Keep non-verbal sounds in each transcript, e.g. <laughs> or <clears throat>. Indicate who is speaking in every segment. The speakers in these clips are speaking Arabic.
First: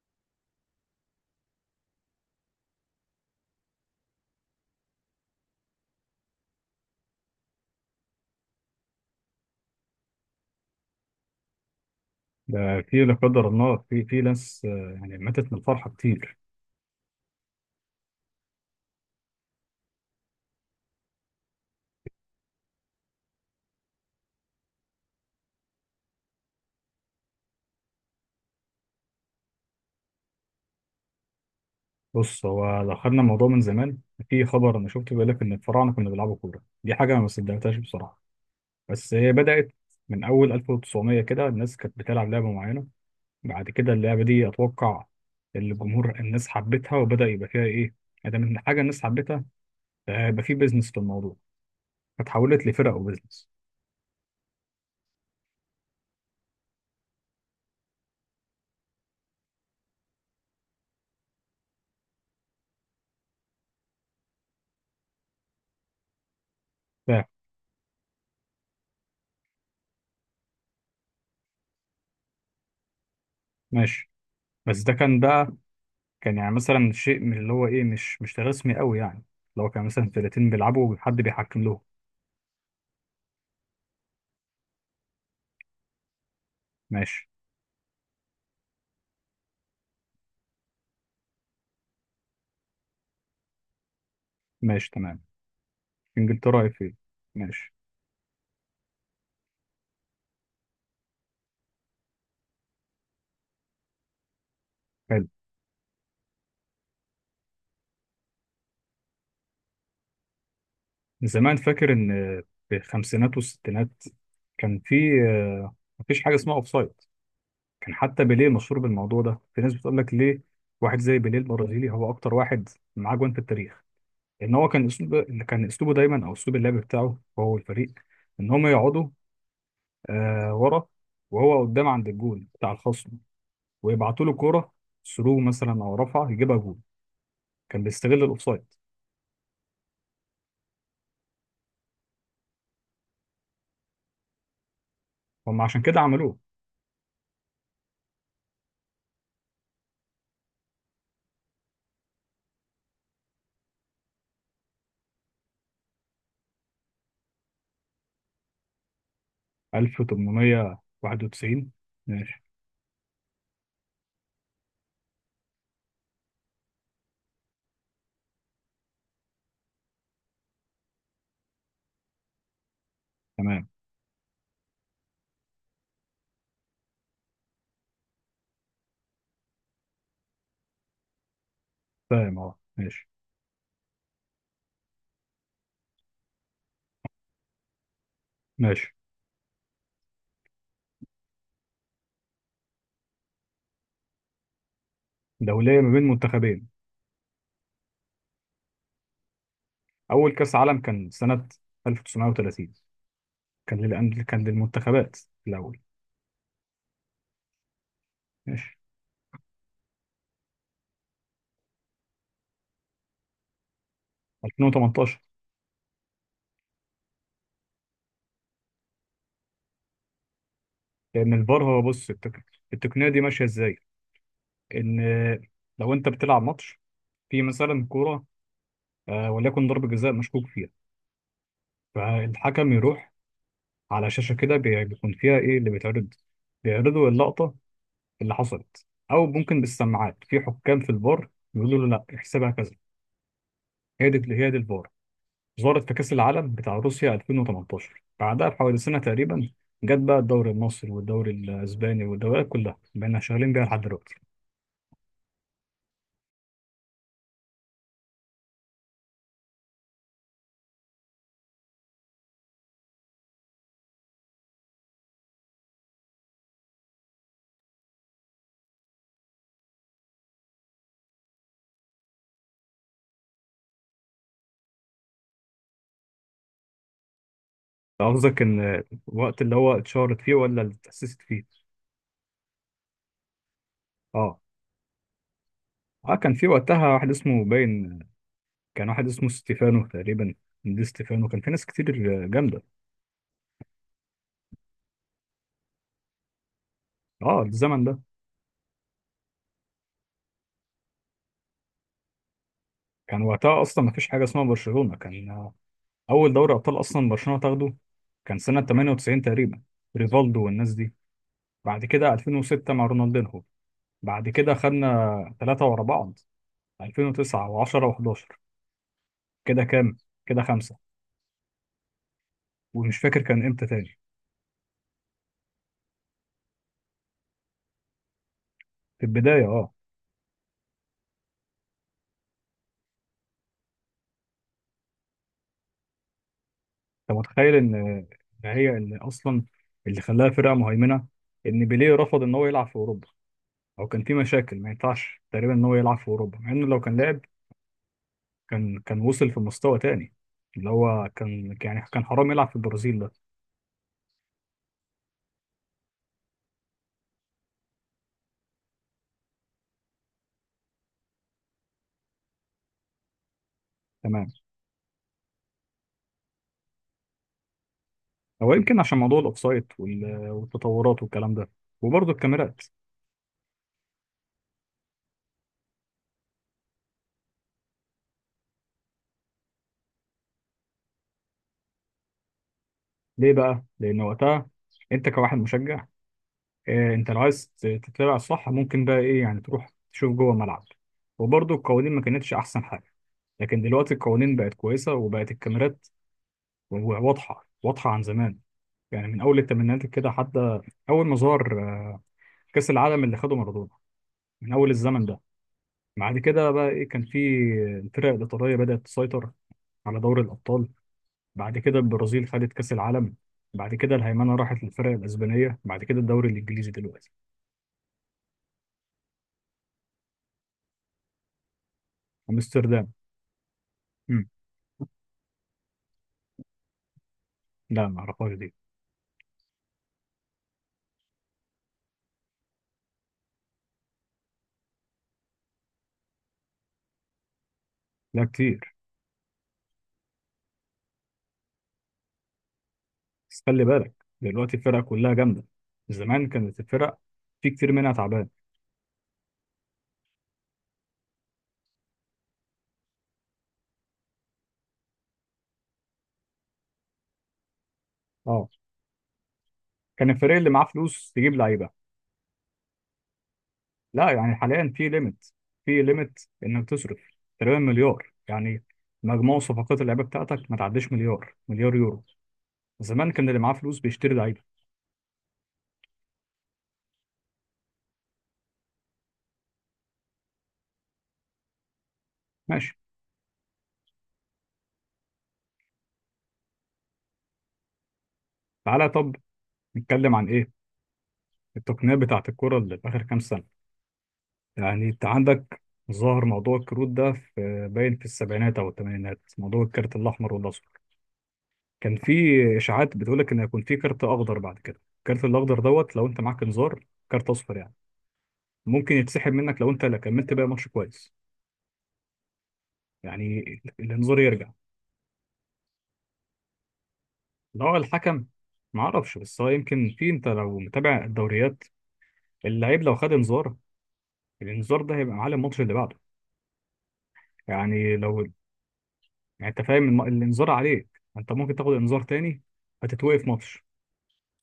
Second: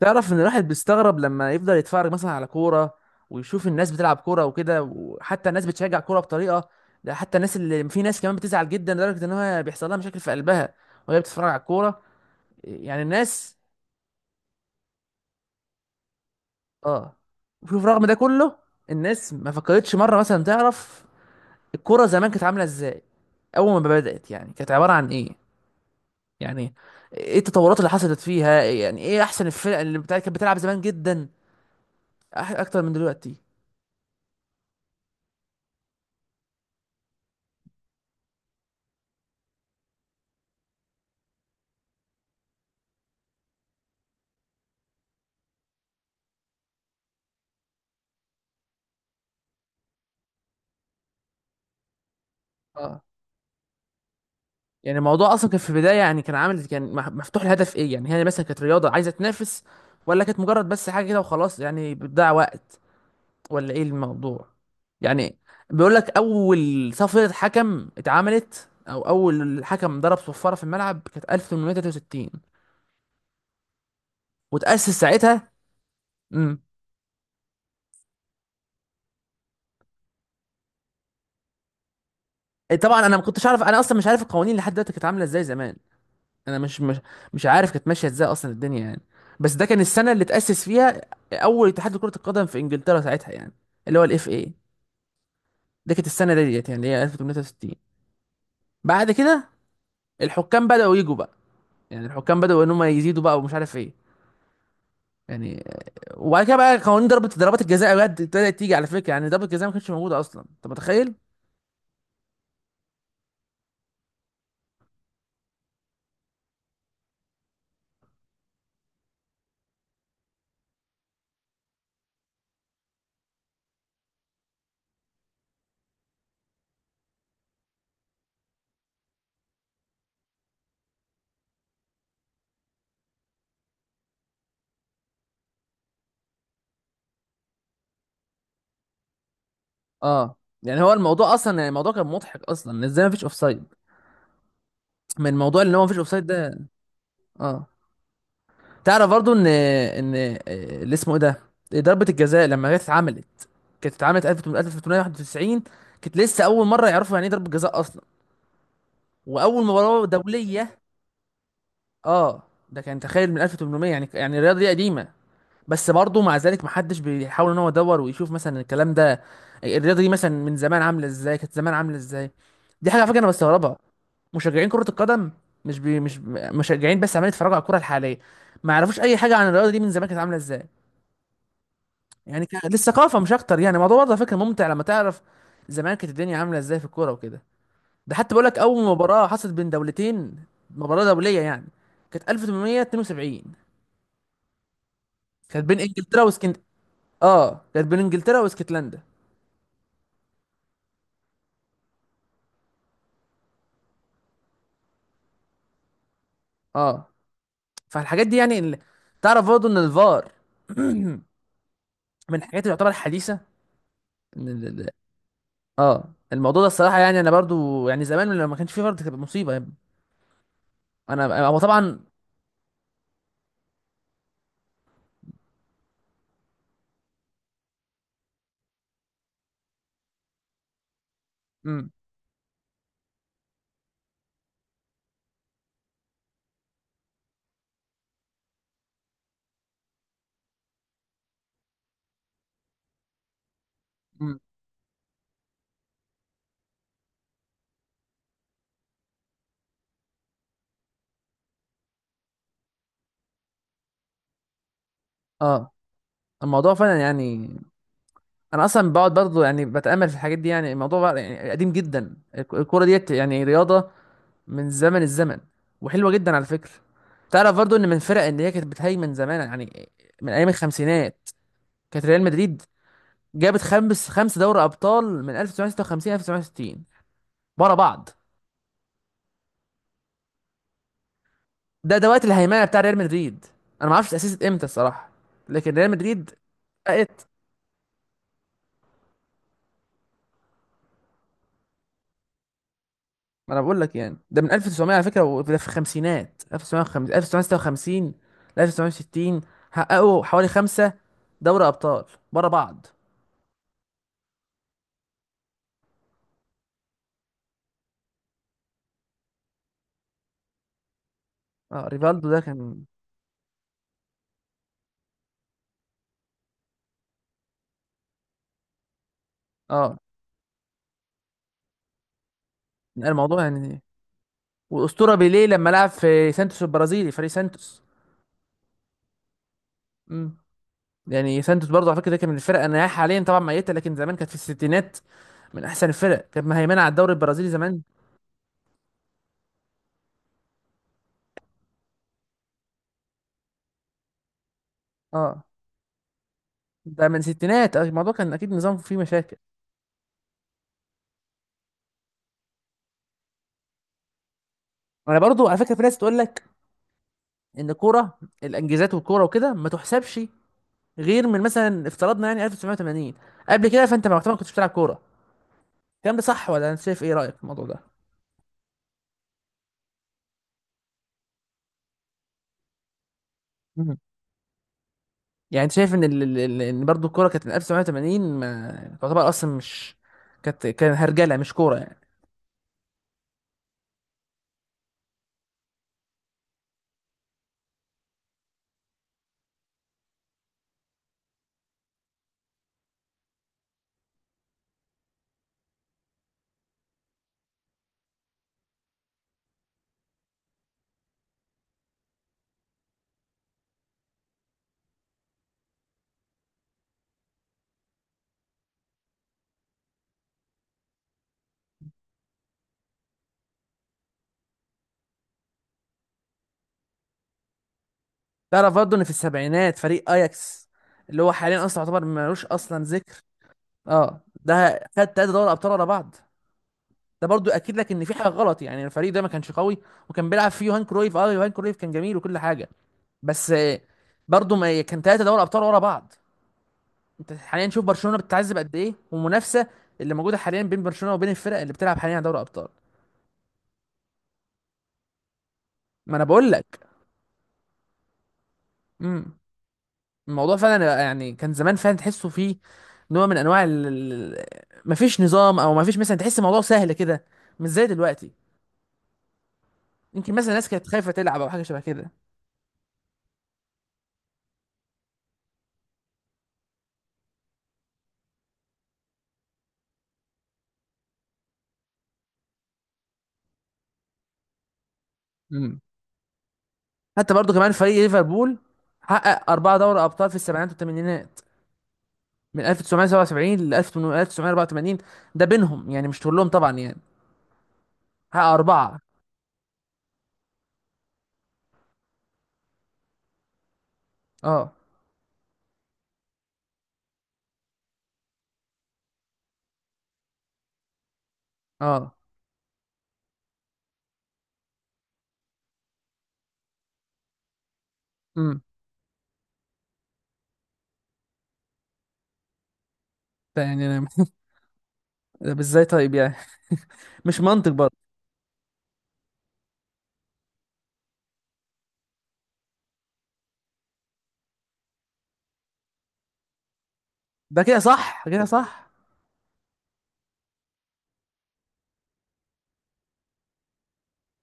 Speaker 1: تعرف ان الواحد بيستغرب لما يفضل يتفرج مثلا على كوره، ويشوف الناس بتلعب كوره وكده، وحتى الناس بتشجع كوره بطريقه. ده حتى الناس اللي في ناس كمان بتزعل جدا لدرجه ان هو بيحصل لها مشاكل في قلبها وهي بتتفرج على الكوره.
Speaker 2: ده
Speaker 1: يعني
Speaker 2: في لا قدر
Speaker 1: الناس
Speaker 2: الله في ناس. يعني ماتت من الفرحة كتير.
Speaker 1: اه. وشوف رغم ده كله الناس ما فكرتش مره مثلا تعرف الكوره زمان كانت عامله ازاي، اول ما بدات يعني كانت عباره عن ايه، يعني ايه التطورات اللي حصلت فيها، يعني ايه احسن الفرق كانت بتلعب زمان جدا
Speaker 2: بص، هو
Speaker 1: اكتر من
Speaker 2: لو خدنا
Speaker 1: دلوقتي.
Speaker 2: الموضوع من زمان، في خبر أنا شفته بيقول لك إن الفراعنة كانوا بيلعبوا كورة. دي حاجة أنا ما صدقتهاش بصراحة. بس هي بدأت من أول 1900، كده الناس كانت بتلعب لعبة معينة. بعد كده اللعبة دي أتوقع الجمهور، الناس حبتها وبدأ يبقى فيها إيه؟ ادام إن حاجة الناس حبتها، يبقى في بيزنس في الموضوع، فتحولت لفرق
Speaker 1: اه
Speaker 2: وبيزنس.
Speaker 1: يعني الموضوع اصلا كان في البدايه يعني كان عامل كان مفتوح الهدف ايه، يعني هي مثلا كانت رياضه عايزه تنافس، ولا كانت مجرد بس حاجه كده وخلاص يعني بتضيع وقت، ولا ايه الموضوع. يعني بيقول لك اول
Speaker 2: فاهم.
Speaker 1: صفره حكم اتعملت او اول حكم ضرب صفاره في الملعب كانت 1863،
Speaker 2: ماشي. بس
Speaker 1: وتاسس ساعتها.
Speaker 2: ده كان يعني
Speaker 1: امم
Speaker 2: مثلا شيء من اللي هو ايه، مش رسمي قوي يعني. لو كان مثلا فرقتين بيلعبوا وحد بيحكم لهم.
Speaker 1: طبعا انا ما كنتش عارف، انا اصلا مش عارف القوانين لحد دلوقتي كانت عامله ازاي زمان. انا مش
Speaker 2: ماشي.
Speaker 1: مش عارف كانت ماشيه ازاي اصلا الدنيا يعني. بس ده كان السنه اللي تاسس فيها اول اتحاد لكره القدم في انجلترا ساعتها يعني، اللي هو الاف اي.
Speaker 2: ماشي، تمام.
Speaker 1: ده كانت السنه
Speaker 2: انجلترا
Speaker 1: ديت
Speaker 2: ايه
Speaker 1: يعني اللي
Speaker 2: فين؟
Speaker 1: هي 1863.
Speaker 2: ماشي.
Speaker 1: بعد كده الحكام بداوا يجوا بقى، يعني الحكام بداوا ان هم يزيدوا بقى ومش عارف ايه
Speaker 2: حلو.
Speaker 1: يعني. وبعد كده بقى قوانين ضربات الجزاء بجد ابتدت تيجي. على فكره يعني ضربة الجزاء ما كانتش موجوده اصلا، انت متخيل؟
Speaker 2: زمان فاكر ان في الخمسينات والستينات كان في مفيش حاجه اسمها اوفسايد. كان حتى بيليه مشهور بالموضوع ده، في ناس بتقول لك ليه. واحد زي بيليه البرازيلي هو اكتر واحد معاه جوان في التاريخ، ان هو كان اسلوب، اللي كان اسلوبه دايما او اسلوب اللعب بتاعه هو والفريق، ان هم يقعدوا ورا، وهو قدام عند الجول بتاع الخصم، ويبعتوا له كوره ثرو مثلا او رفعه يجيبها جول. كان بيستغل الاوفسايد.
Speaker 1: اه يعني هو الموضوع اصلا يعني الموضوع كان مضحك اصلا ازاي ما فيش اوفسايد، من
Speaker 2: هم
Speaker 1: الموضوع اللي هو
Speaker 2: عشان
Speaker 1: ما فيش
Speaker 2: كده
Speaker 1: اوفسايد
Speaker 2: عملوه.
Speaker 1: ده. اه تعرف برضو ان اللي اسمه ايه ده، ضربة الجزاء لما جت اتعملت كانت اتعملت 1891، كانت لسه اول مرة يعرفوا يعني ايه ضربة جزاء اصلا، واول مباراة دولية.
Speaker 2: 1891.
Speaker 1: اه
Speaker 2: ماشي،
Speaker 1: ده كان تخيل من 1800، يعني يعني الرياضة دي قديمة. بس برضو مع ذلك محدش بيحاول ان هو يدور ويشوف مثلا الكلام ده، الرياضة دي مثلا من زمان عاملة ازاي، كانت زمان عاملة ازاي. دي حاجة على فكرة انا
Speaker 2: تمام.
Speaker 1: بستغربها. مشجعين كرة القدم مش بي مش مشجعين بس عمالين يتفرجوا على الكرة الحالية، ما يعرفوش اي حاجة عن الرياضة دي من زمان كانت عاملة ازاي.
Speaker 2: فاهم.
Speaker 1: يعني
Speaker 2: اه ماشي.
Speaker 1: للثقافه مش اكتر. يعني الموضوع برضه على فكره ممتع لما تعرف زمان كانت الدنيا عامله ازاي في الكوره وكده. ده حتى بقول لك اول
Speaker 2: ماشي،
Speaker 1: مباراه حصلت بين دولتين، مباراه دوليه يعني، كانت 1872، كانت بين
Speaker 2: دولية، ما بين
Speaker 1: انجلترا
Speaker 2: منتخبين.
Speaker 1: اه كانت بين انجلترا واسكتلندا.
Speaker 2: اول كاس عالم كان سنة 1930، كان للمنتخبات الاول.
Speaker 1: اه فالحاجات دي يعني
Speaker 2: ماشي.
Speaker 1: ال... تعرف برضه ان الفار <clears throat> من الحاجات اللي تعتبر حديثه. ان
Speaker 2: 2018.
Speaker 1: اه الموضوع ده الصراحه يعني انا برضو يعني زمان لما ما كانش فيه فار دي كانت مصيبه يا ابني.
Speaker 2: لان
Speaker 1: انا هو
Speaker 2: الفار، هو
Speaker 1: طبعا.
Speaker 2: بص، التقنية دي ماشية ازاي؟ ان لو انت بتلعب ماتش، في مثلا كورة، وليكن ضربة جزاء مشكوك فيها،
Speaker 1: مم.
Speaker 2: فالحكم يروح على شاشة كده، بيكون فيها إيه اللي بيتعرض. بيعرضوا اللقطة اللي حصلت، أو ممكن بالسماعات في حكام في الفار بيقولوا له لا، احسبها كذا. هي دي
Speaker 1: مم.
Speaker 2: هي دي الفار. ظهرت في كأس العالم بتاع روسيا 2018، بعدها بحوالي سنة تقريبا جت بقى الدوري المصري والدوري الأسباني والدوريات كلها، بقينا شغالين بيها لحد دلوقتي.
Speaker 1: اه الموضوع فعلا يعني انا اصلا بقعد برضه يعني بتامل في الحاجات دي. يعني الموضوع بقى يعني قديم جدا، الكوره ديت يعني رياضه من زمن الزمن، وحلوه جدا على فكره. تعرف برضه ان من الفرق اللي هي كانت بتهيمن زمان، يعني من ايام الخمسينات كانت ريال مدريد، جابت خمس دوري ابطال من 1956 1960 ورا بعض.
Speaker 2: قصدك إن الوقت اللي هو اتشهرت فيه ولا اللي اتأسست فيه؟
Speaker 1: ده ده وقت الهيمنه بتاع ريال مدريد. انا ما اعرفش
Speaker 2: آه.
Speaker 1: اتاسست امتى الصراحه، لكن ريال
Speaker 2: اه
Speaker 1: مدريد،
Speaker 2: كان في وقتها واحد اسمه باين، كان واحد اسمه ستيفانو تقريبا. دي ستيفانو، كان في ناس كتير جامدة.
Speaker 1: ما انا بقول لك يعني ده من 1900 على فكره، وده في الخمسينات 1950
Speaker 2: اه، الزمن ده
Speaker 1: 1956 ل 1960 حققوا حوالي خمسه دوري ابطال ورا بعض.
Speaker 2: كان وقتها اصلا ما فيش حاجه اسمها برشلونه. كان اول دوري ابطال اصلا برشلونه تاخده كان سنه 98 تقريبا، ريفالدو والناس دي. بعد
Speaker 1: اه
Speaker 2: كده
Speaker 1: ريفالدو ده
Speaker 2: 2006
Speaker 1: كان.
Speaker 2: مع رونالدينهو. بعد كده خدنا ثلاثه ورا بعض، 2009 و10 و11. كده كام؟
Speaker 1: اه
Speaker 2: كده خمسه. ومش فاكر
Speaker 1: الموضوع
Speaker 2: كان امتى
Speaker 1: يعني
Speaker 2: تاني.
Speaker 1: والاسطوره بيليه لما لعب في سانتوس البرازيلي فريق سانتوس.
Speaker 2: في البدايه، اه.
Speaker 1: امم يعني سانتوس برضه على فكره ده كان من الفرق، انا حاليا طبعا ميته، لكن زمان كانت في الستينات من احسن الفرق، كانت مهيمنه على الدوري
Speaker 2: انت
Speaker 1: البرازيلي
Speaker 2: متخيل ان
Speaker 1: زمان.
Speaker 2: ان هي اللي اصلا، اللي خلاها فرقه مهيمنه، ان بيليه رفض ان هو يلعب في اوروبا؟ او كان في مشاكل ما ينفعش
Speaker 1: اه
Speaker 2: تقريبا ان هو يلعب في اوروبا، مع انه لو كان
Speaker 1: ده من
Speaker 2: لعب،
Speaker 1: الستينات. الموضوع كان اكيد نظام
Speaker 2: كان
Speaker 1: فيه
Speaker 2: كان وصل
Speaker 1: مشاكل.
Speaker 2: في مستوى تاني، اللي هو كان يعني كان حرام يلعب في البرازيل ده.
Speaker 1: انا برضو على فكره في ناس تقول لك ان الكوره الانجازات والكوره وكده ما تحسبش غير من مثلا افترضنا يعني 1980، قبل كده فانت
Speaker 2: تمام.
Speaker 1: معتبر ما كنتش بتلعب كوره. الكلام ده صح ولا انت شايف ايه رايك في الموضوع ده؟
Speaker 2: هو يمكن عشان موضوع الاوفسايد والتطورات والكلام ده، وبرضه الكاميرات.
Speaker 1: مم. يعني انت شايف ان ال... ال- ال- ان برضو الكوره كانت من 1980 ما تعتبر اصلا مش، كانت كان هرجله مش كوره يعني.
Speaker 2: ليه بقى؟ لأن وقتها أنت كواحد مشجع، أنت لو عايز تتابع صح، ممكن بقى إيه يعني؟ تروح تشوف جوه الملعب. وبرضه القوانين ما كانتش أحسن حاجة، لكن دلوقتي القوانين بقت كويسة، وبقت الكاميرات واضحة، واضحة عن زمان. يعني من أول الثمانينات كده، حتى أول ما ظهر كأس العالم اللي خده مارادونا، من أول الزمن ده. بعد كده بقى ايه، كان في الفرق الايطاليه بدات تسيطر على دوري الابطال. بعد كده البرازيل خدت كاس العالم. بعد كده الهيمنه راحت للفرق الاسبانيه. بعد كده الدوري الانجليزي دلوقتي.
Speaker 1: تعرف برضو ان في السبعينات فريق اياكس، اللي هو حاليا اصلا يعتبر ملوش اصلا
Speaker 2: امستردام.
Speaker 1: ذكر، اه
Speaker 2: مم.
Speaker 1: ده خد تلاته دوري ابطال ورا بعض. ده برضو اكيد
Speaker 2: لا،
Speaker 1: لك
Speaker 2: ما
Speaker 1: ان في حاجه
Speaker 2: اعرفهاش دي.
Speaker 1: غلط يعني، الفريق ده ما كانش قوي، وكان بيلعب فيه يوهان كرويف. اه يوهان كرويف كان جميل وكل حاجه، بس برضه ما كان ثلاثه دوري ابطال ورا بعض. انت حاليا شوف برشلونه
Speaker 2: لا،
Speaker 1: بتتعذب
Speaker 2: كتير.
Speaker 1: قد ايه، والمنافسه اللي موجوده حاليا بين برشلونه وبين الفرق اللي بتلعب حاليا على دوري ابطال.
Speaker 2: بس خلي بالك، دلوقتي الفرق كلها جامده،
Speaker 1: ما انا
Speaker 2: زمان
Speaker 1: بقول
Speaker 2: كانت
Speaker 1: لك.
Speaker 2: الفرق في كتير منها تعبان.
Speaker 1: امم. الموضوع فعلا يعني كان زمان فعلا تحسه فيه نوع من انواع مفيش نظام، او مفيش مثلا، تحس الموضوع سهل كده مش زي دلوقتي.
Speaker 2: اه كان
Speaker 1: يمكن
Speaker 2: الفريق
Speaker 1: مثلا
Speaker 2: اللي معاه
Speaker 1: الناس كانت خايفه
Speaker 2: فلوس تجيب
Speaker 1: تلعب او حاجه
Speaker 2: لعيبه.
Speaker 1: شبه كده.
Speaker 2: لا، يعني حاليا في ليميت انك تصرف تقريبا مليار يعني. مجموع صفقات اللعيبه بتاعتك ما تعديش مليار، مليار يورو. زمان كان اللي معاه فلوس بيشتري لعيبه.
Speaker 1: امم. حتى برضه كمان فريق ليفربول حقق اربعه دوري ابطال في السبعينات والثمانينات، من
Speaker 2: ماشي.
Speaker 1: 1977 ل 1984. ده بينهم يعني مش كلهم طبعا يعني. ها
Speaker 2: تعالى
Speaker 1: أربعة.
Speaker 2: طب، نتكلم عن ايه؟ التقنيه بتاعه الكره اللي في اخر كام سنه.
Speaker 1: اه.
Speaker 2: يعني انت عندك، ظهر موضوع الكروت ده في باين في السبعينات او الثمانينات، موضوع الكارت الاحمر والاصفر. كان في
Speaker 1: اه.
Speaker 2: اشاعات بتقول لك ان هيكون في كارت اخضر، بعد كده الكارت الاخضر دوت. لو انت معاك انذار كارت اصفر يعني،
Speaker 1: امم.
Speaker 2: ممكن يتسحب منك لو انت لا كملت بقى ماتش كويس يعني،
Speaker 1: ده يعني أنا.
Speaker 2: الانذار يرجع.
Speaker 1: <laughs> طب ازاي طيب يعني، مش منطق
Speaker 2: لو
Speaker 1: برضه.
Speaker 2: الحكم، ما اعرفش، بس هو يمكن في، انت لو متابع الدوريات، اللعيب لو خد انذار، الانذار ده هيبقى على الماتش اللي بعده.
Speaker 1: ده كده
Speaker 2: يعني
Speaker 1: صح
Speaker 2: لو
Speaker 1: كده صح.
Speaker 2: يعني انت فاهم، الانذار عليك، انت ممكن تاخد انذار تاني، هتتوقف ماتش.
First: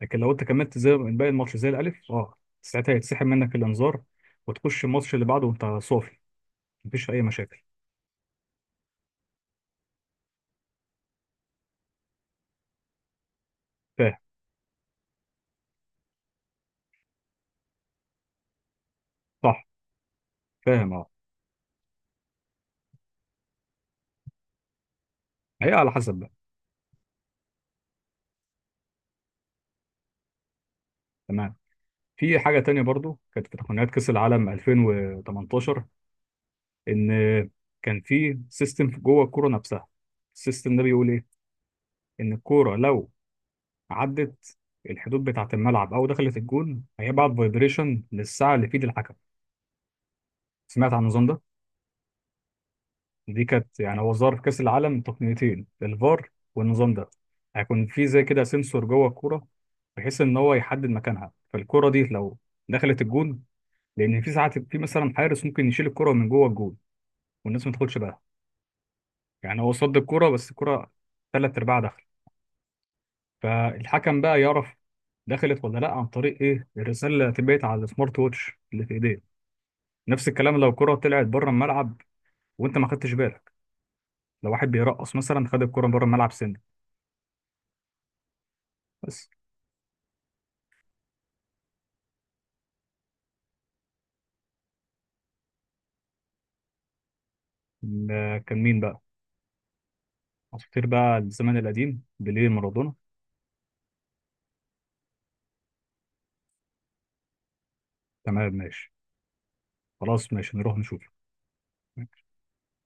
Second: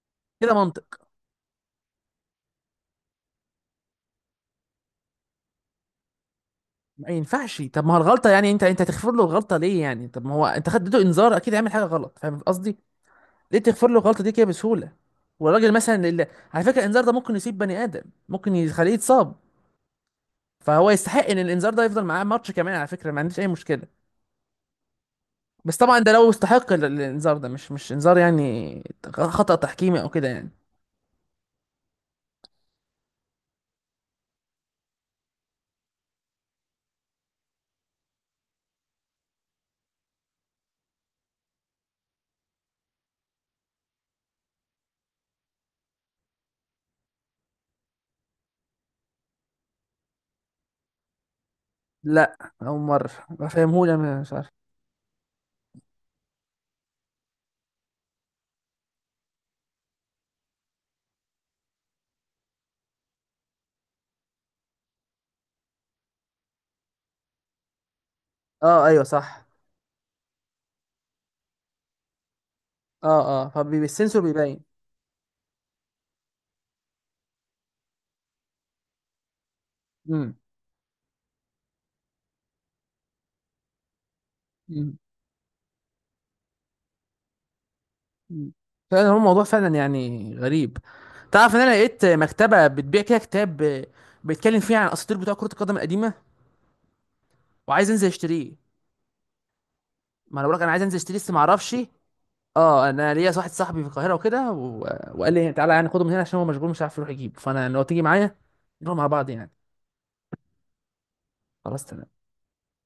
Speaker 2: لكن لو انت
Speaker 1: كده
Speaker 2: كملت زي
Speaker 1: منطق.
Speaker 2: باقي الماتش زي الالف، ساعتها هيتسحب منك الانذار، وتخش الماتش اللي بعده وانت صافي،
Speaker 1: ما
Speaker 2: مفيش اي
Speaker 1: ينفعش،
Speaker 2: مشاكل.
Speaker 1: طب ما هو الغلطة يعني، انت تغفر له الغلطة ليه يعني؟ طب ما هو انت خدته انذار اكيد هيعمل حاجة غلط، فاهم قصدي؟ ليه تغفر له
Speaker 2: فاهم.
Speaker 1: الغلطة دي كده بسهولة؟ والراجل مثلا اللي... على فكرة الانذار ده ممكن يصيب بني آدم، ممكن يخليه يتصاب،
Speaker 2: صح.
Speaker 1: فهو
Speaker 2: فاهم. اه
Speaker 1: يستحق ان الانذار ده يفضل معاه ماتش كمان. على فكرة ما عنديش اي مشكلة،
Speaker 2: هي
Speaker 1: بس
Speaker 2: على
Speaker 1: طبعا ده
Speaker 2: حسب
Speaker 1: لو
Speaker 2: بقى.
Speaker 1: استحق الانذار، ده مش مش انذار يعني، خطأ تحكيمي او كده يعني.
Speaker 2: تمام. في حاجه تانية برضو كانت في تقنيات كاس العالم 2018، ان كان في سيستم جوه الكوره نفسها. السيستم ده بيقول ايه؟ ان الكوره لو عدت الحدود بتاعة الملعب، أو دخلت الجون، هيبعت فايبريشن للساعة اللي في إيد الحكم. سمعت عن النظام ده؟
Speaker 1: لا اول مره.
Speaker 2: دي كانت،
Speaker 1: فاهمهولي
Speaker 2: يعني هو
Speaker 1: انا مش
Speaker 2: ظهر في
Speaker 1: عارف.
Speaker 2: كأس العالم تقنيتين، الفار والنظام ده. هيكون في زي كده سنسور جوه الكورة، بحيث إن هو يحدد مكانها. فالكورة دي لو دخلت الجون، لأن في ساعات في مثلا حارس ممكن يشيل الكورة من جوه الجون والناس ما تاخدش بالها.
Speaker 1: اه ايوه صح.
Speaker 2: يعني هو صد الكورة، بس الكورة تلات أرباع دخل.
Speaker 1: اه اه
Speaker 2: فالحكم
Speaker 1: فالسنسور
Speaker 2: بقى
Speaker 1: بيبين.
Speaker 2: يعرف دخلت ولا لا عن طريق ايه؟ الرساله اللي هتبعت على السمارت ووتش اللي في ايديه. نفس
Speaker 1: امم.
Speaker 2: الكلام لو الكرة طلعت بره الملعب، وانت ما خدتش بالك، لو واحد
Speaker 1: امم.
Speaker 2: بيرقص مثلا خد الكرة بره الملعب سنة.
Speaker 1: أمم. فعلا هو
Speaker 2: بس
Speaker 1: الموضوع فعلا يعني غريب. تعرف ان انا لقيت مكتبه بتبيع كده كتاب بيتكلم فيه عن الاساطير بتوع كره القدم القديمه، وعايز انزل
Speaker 2: ده
Speaker 1: اشتريه.
Speaker 2: كان مين بقى؟
Speaker 1: ما انا بقولك انا عايز
Speaker 2: عصافير
Speaker 1: انزل اشتريه
Speaker 2: بقى
Speaker 1: بس ما
Speaker 2: الزمن
Speaker 1: اعرفش.
Speaker 2: القديم، بيليه،
Speaker 1: اه
Speaker 2: مارادونا.
Speaker 1: انا ليا واحد صاحبي في القاهره وكده و... وقال لي تعالى يعني خده من هنا عشان هو مشغول مش عارف يروح يجيب، فانا لو تيجي معايا
Speaker 2: تمام ماشي.
Speaker 1: نروح مع بعض يعني.
Speaker 2: خلاص ماشي، نروح نشوف.
Speaker 1: خلاص تمام.